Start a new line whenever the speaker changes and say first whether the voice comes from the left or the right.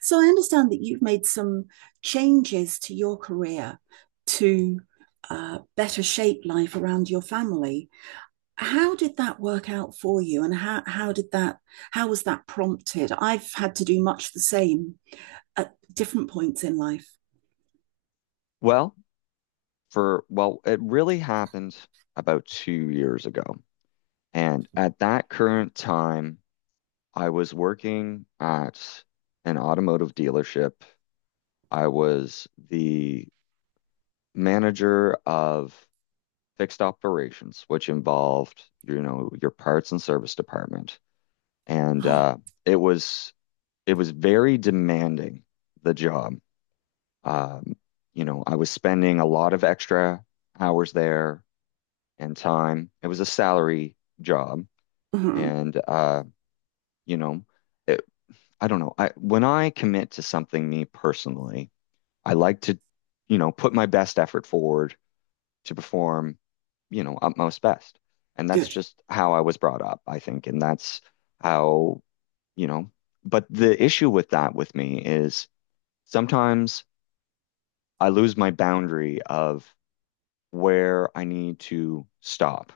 right: So I understand that you've made some changes to your career to better shape life around your family. How did that work out for you, and how did that how was that prompted? I've had to do much the same at different points in life.
left: Well, well, it really happened about 2 years ago. And at that current time, I was working at an automotive dealership. I was the manager of fixed operations, which involved, you know, your parts and service department. And
right: Ah,
left: it was it was very demanding, the job. Um, you know, I was spending a lot of extra hours there and time. It was a salary job.
right: mhm,
left: And, uh, you know, it, I don't know. I, when I commit to something, me personally, I like to, you know, put my best effort forward to perform, you know, utmost best. And that's
right: good.
left: just how I was brought up, I think. And that's how, you know, but the issue with that with me is sometimes I lose my boundary of where I need to stop.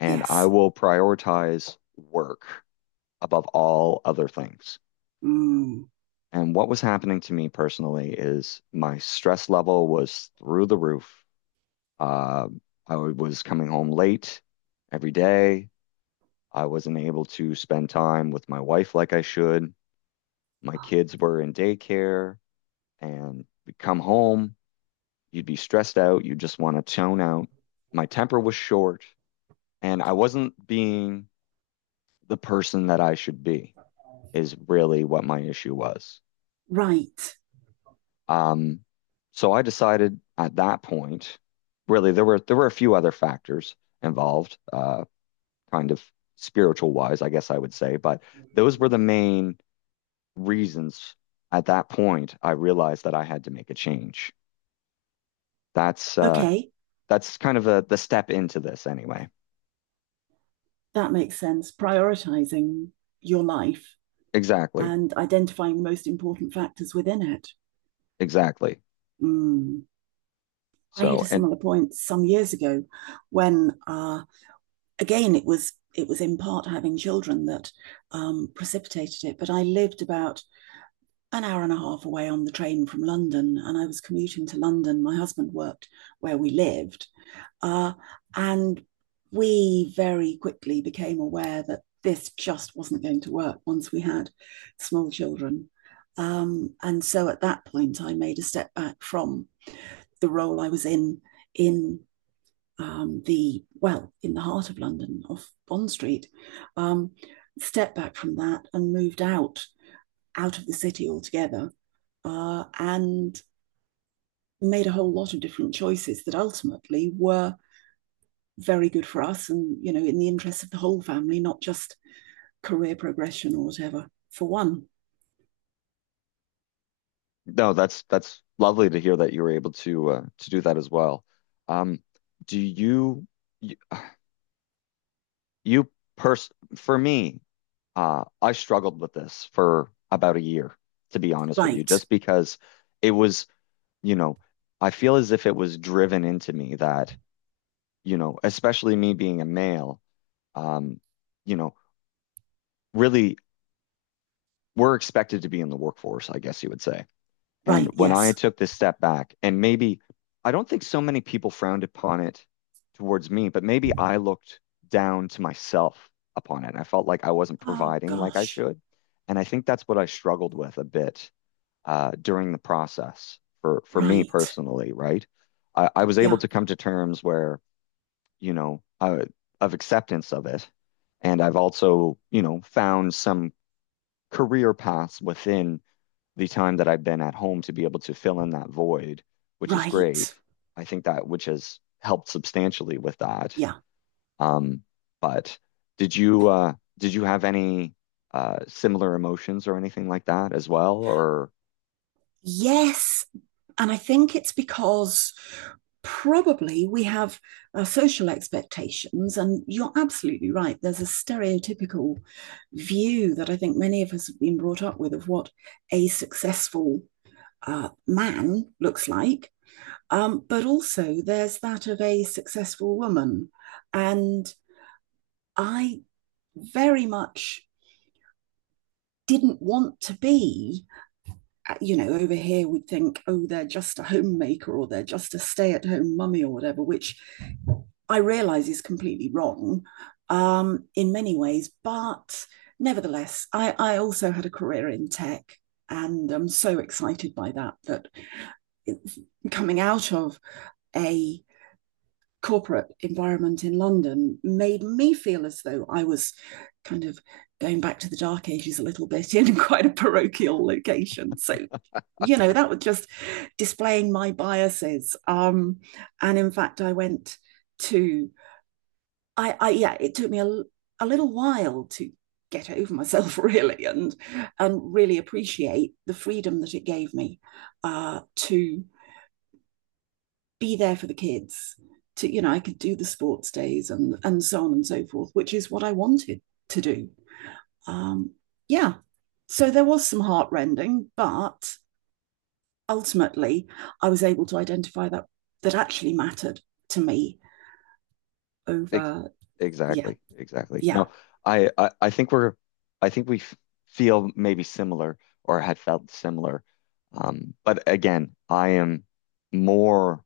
left: And I
right: Yes.
left: will prioritize work above all other things.
right: Mm,
left: And what was happening to me personally is my stress level was through the roof. Uh, I was coming home late every day. I wasn't able to spend time with my wife like I should. My kids were in daycare, and we'd come home, you'd be stressed out, you just want to tone out. My temper was short, and I wasn't being the person that I should be, is really what my issue was.
right: right.
left: Um, So I decided at that point, really, there were a few other factors involved, kind of spiritual wise, I guess I would say, but those were the main reasons. At that point, I realized that I had to make a change. That's uh,
right: Okay.
left: that's kind of a, the step into this anyway.
right: That makes sense. Prioritizing your life
left: Exactly,
right: and identifying the most important factors within it.
left: exactly.
right: Mm. I hit
left: So,
right: a
left: and
right: similar point some years ago when, again, it was in part having children that precipitated it. But I lived about an hour and a half away on the train from London, and I was commuting to London. My husband worked where we lived, uh, and we very quickly became aware that this just wasn't going to work once we had small children. And so at that point, I made a step back from the role I was in the well in the heart of London, off Bond Street, um, stepped back from that and moved out of the city altogether, and made a whole lot of different choices that ultimately were very good for us, and you know, in the interests of the whole family, not just career progression or whatever. For one,
left: no, that's lovely to hear that you were able to do that as well. Um, do you? You pers For me, I struggled with this for about a year, to be honest with you,
right: right,
left: just because it was, you know, I feel as if it was driven into me that, you know, especially me being a male, um, you know, really we're expected to be in the workforce, I guess you would say. And
right: right,
left: when I
right: yes.
left: took this step back, and maybe I don't think so many people frowned upon it towards me, but maybe I looked down to myself upon it. And I felt like I wasn't
right: Oh
left: providing like I
right: gosh,
left: should. And I think that's what I struggled with a bit during the process for me
right: right,
left: personally, right? I was able
right: yeah,
left: to come to terms where, you know, uh, of acceptance of it. And I've also, you know, found some career paths within the time that I've been at home to be able to fill in that void, which is
right: right,
left: great. I think that which has helped substantially with that.
right: yeah,
left: Um, but did you uh, did you have any similar emotions or anything like that as well? Or
right: yes, and I think it's because probably we have social expectations, and you're absolutely right. There's a stereotypical view that I think many of us have been brought up with of what a successful man looks like. But also, there's that of a successful woman. And I very much didn't want to be you know, over here we'd think, oh, they're just a homemaker or they're just a stay at home mummy or whatever, which I realize is completely wrong in many ways. But nevertheless, I also had a career in tech and I'm so excited by that, that coming out of a corporate environment in London made me feel as though I was kind of going back to the dark ages a little bit in quite a parochial location. So, you know, that was just displaying my biases. And in fact, I went to, I yeah, it took me a little while to get over myself really and really appreciate the freedom that it gave me to be there for the kids to you know I could do the sports days and so on and so forth which is what I wanted to do um yeah so there was some heartrending but ultimately I was able to identify that that actually mattered to me
left: ex
right: over yeah
left: Exactly, exactly.
right: yeah
left: No, I I think we're I think we f feel maybe similar or had felt similar. But again, I am more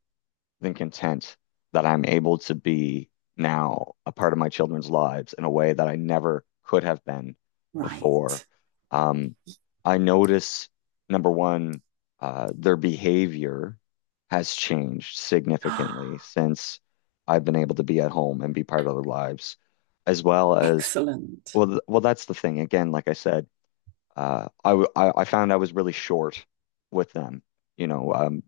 left: than content that I'm able to be now a part of my children's lives in a way that I never could have been before.
right: right
left: Um, I notice, number one, their behavior has changed significantly since I've been able to be at home and be part of their lives, as well as,
right: excellent
left: well, th well, that's the thing. Again, like I said, I found I was really short with them. You know, um,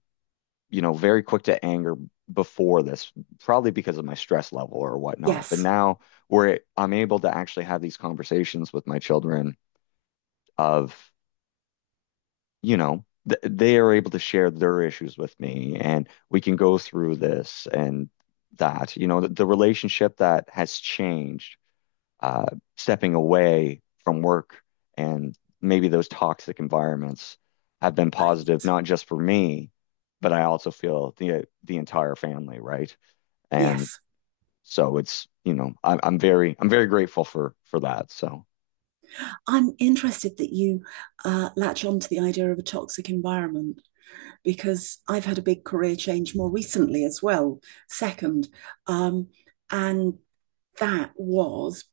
left: you know, very quick to anger before this, probably because of my stress level or whatnot. But
right: yes
left: now where I'm able to actually have these conversations with my children of, you know, th they are able to share their issues with me and we can go through this and that, you know, the relationship that has changed uh, stepping away from work and maybe those toxic environments have been positive,
right: right
left: not just for me, but I also feel the entire family, right? And
right: yes
left: so it's, you know, I'm very grateful for that. So
right: I'm interested that you latch on to the idea of a toxic environment because I've had a big career change more recently as well, second. Um, and that was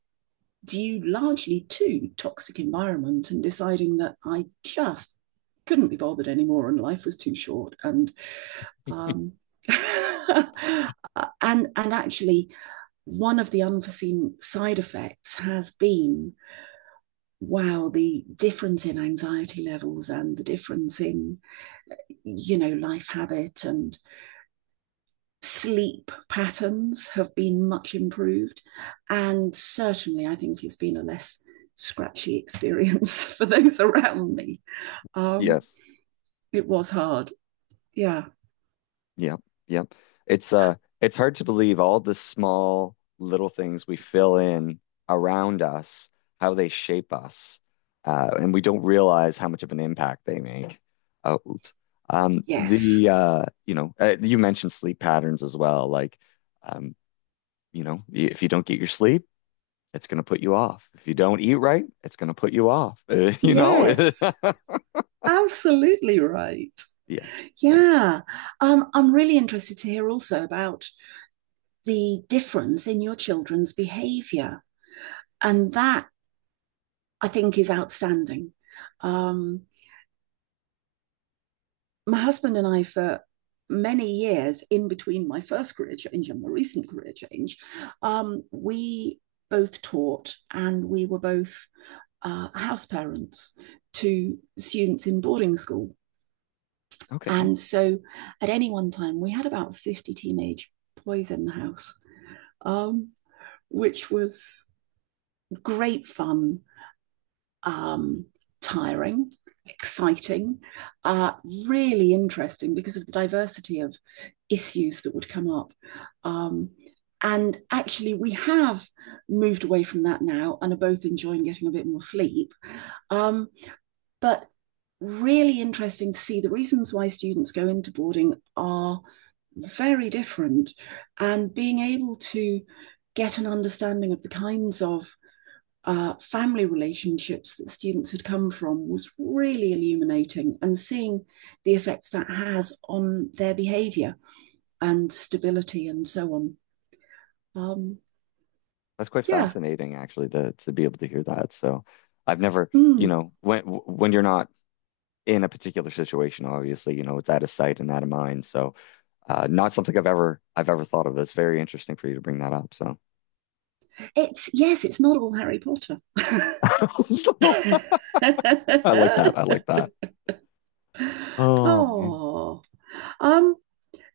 right: due largely to toxic environment and deciding that I just couldn't be bothered anymore and life was too short. And um, and and actually one of the unforeseen side effects has been wow the difference in anxiety levels and the difference in you know life habit and sleep patterns have been much improved. And certainly, I think it's been a less scratchy experience for those around me. Um,
left: yes.
right: it was hard. Yeah.
left: Yep, yep. It's hard to believe all the small little things we fill in around us, how they shape us. And we don't realize how much of an impact they make. Oh, oops.
right: Yes.
left: The You know, you mentioned sleep patterns as well. Like, um, you know, if you don't get your sleep, it's going to put you off. If you don't eat right, it's going to put you off. You know?
right: Yes. Absolutely right.
left: Yes. Yeah.
right: Yeah. I'm really interested to hear also about the difference in your children's behavior. And that I think is outstanding. Um, my husband and I, for many years in between my first career change and my recent career change, we both taught and we were both house parents to students in boarding school.
left: Okay.
right: And so at any one time, we had about 50 teenage boys in the house, um, which was great fun um, tiring, exciting, uh, really interesting because of the diversity of issues that would come up. Um, and actually, we have moved away from that now and are both enjoying getting a bit more sleep. Um, but really interesting to see the reasons why students go into boarding are very different and being able to get an understanding of the kinds of family relationships that students had come from was really illuminating and seeing the effects that has on their behavior and stability and so on. Um,
left: That's quite
right: yeah.
left: fascinating, actually, to be able to hear that. So, I've never, you
right: Mm.
left: know, when you're not in a particular situation, obviously, you know, it's out of sight and out of mind. So, not something I've ever thought of. That's very interesting for you to bring that up. So,
right: It's yes, it's not all Harry Potter.
left: So, I like that. I like that. Oh man,
right: oh. Um,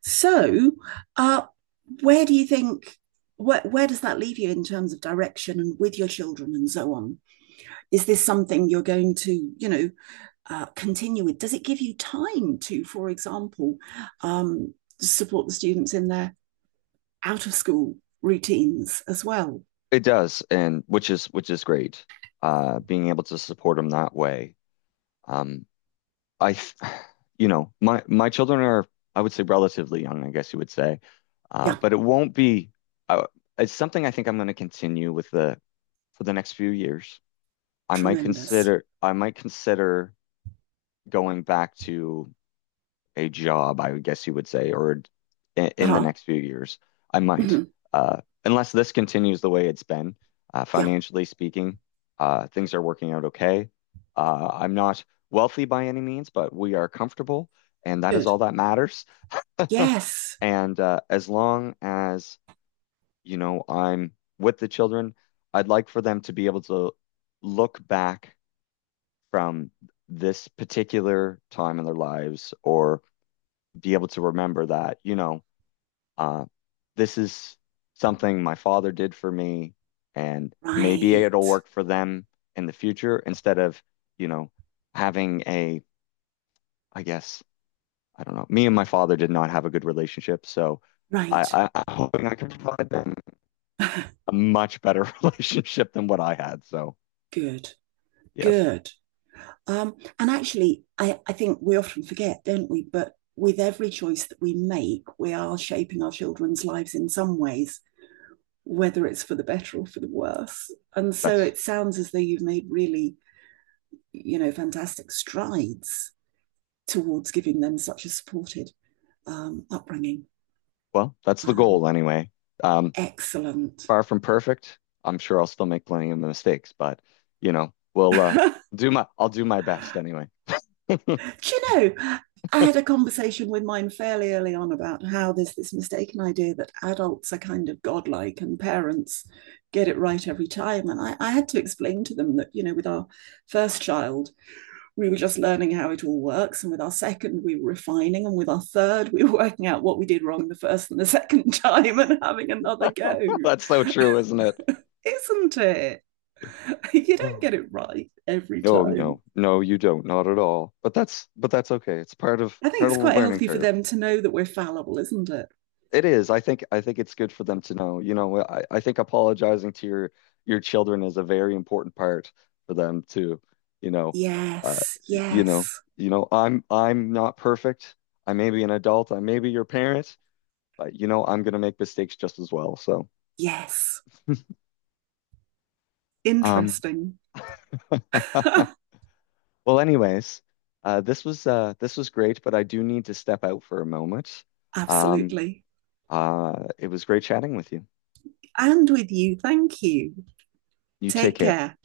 right: so uh, where do you think where does that leave you in terms of direction and with your children and so on? Is this something you're going to, you know, continue with? Does it give you time to, for example, um, support the students in their out of school routines as well?
left: it does, and which is great. Being able to support them that way. Um, I, th- you know, my children are, I would say, relatively young. I guess you would say.
right: Yeah,
left: But it won't be. Uh, it's something I think I'm going to continue with the for the next few years.
right: tremendous.
left: I might consider going back to a job, I would guess you would say, or in the
right: Uh-huh.
left: next few years. I might,
right: Mhm.
left: Unless this continues the way it's been.
right: Yeah,
left: Financially speaking, things are working out okay. I'm not wealthy by any means, but we are comfortable, and that is
right: good.
left: all that matters.
right: Yes,
left: And as long as you know, I'm with the children. I'd like for them to be able to look back from this particular time in their lives or be able to remember that, you know, uh, this is something my father did for me, and maybe it'll
right: right,
left: work for them in the future instead of, you know, having a, I guess, I don't know. Me and my father did not have a good relationship, so
right: right.
left: I, I'm hoping I can provide them a much better relationship than what I had. So
right: good,
left: yes,
right: good. And actually, I think we often forget, don't we? But with every choice that we make, we are shaping our children's lives in some ways, whether it's for the better or for the worse. And so
left: that's
right: it sounds as though you've made really you know, fantastic strides towards giving them such a supported upbringing.
left: well, that's the
right: Um,
left: goal anyway. Um,
right: excellent.
left: far from perfect. I'm sure I'll still make plenty of mistakes, but you know,
right: Do
left: we'll do my I'll do my best anyway.
right: you know, I had a conversation with mine fairly early on about how there's this mistaken idea that adults are kind of godlike and parents get it right every time. And I had to explain to them that, you know, with our first child, we were just learning how it all works. And with our second, we were refining. And with our third, we were working out what we did wrong the first and the second time and having another go.
left: That's so true, isn't it?
right: Isn't it? You don't get
left: Oh.
right: it right every
left: No,
right: time.
left: no, no, you don't, not at all. But that's okay. It's
right: I think
left: part of
right: it's
left: the
right: quite
left: learning
right: healthy for
left: curve.
right: them to know that we're fallible, isn't it?
left: It is. I think it's good for them to know. You know, I think apologizing to your children is a very important part for them too. you know, uh,
right: Yes,
left: you know,
right: yes,
left: you know, I'm not perfect. I may be an adult. I may be your parent, but you know, I'm gonna make mistakes just as well.
right: yes.
left: Um,
right: Interesting.
left: well, anyways, this was great, but I do need to step out for a moment. Um,
right: Absolutely.
left: it was great chatting with you.
right: And with you, thank you.
left: You take
right: Take
left: care.
right: care.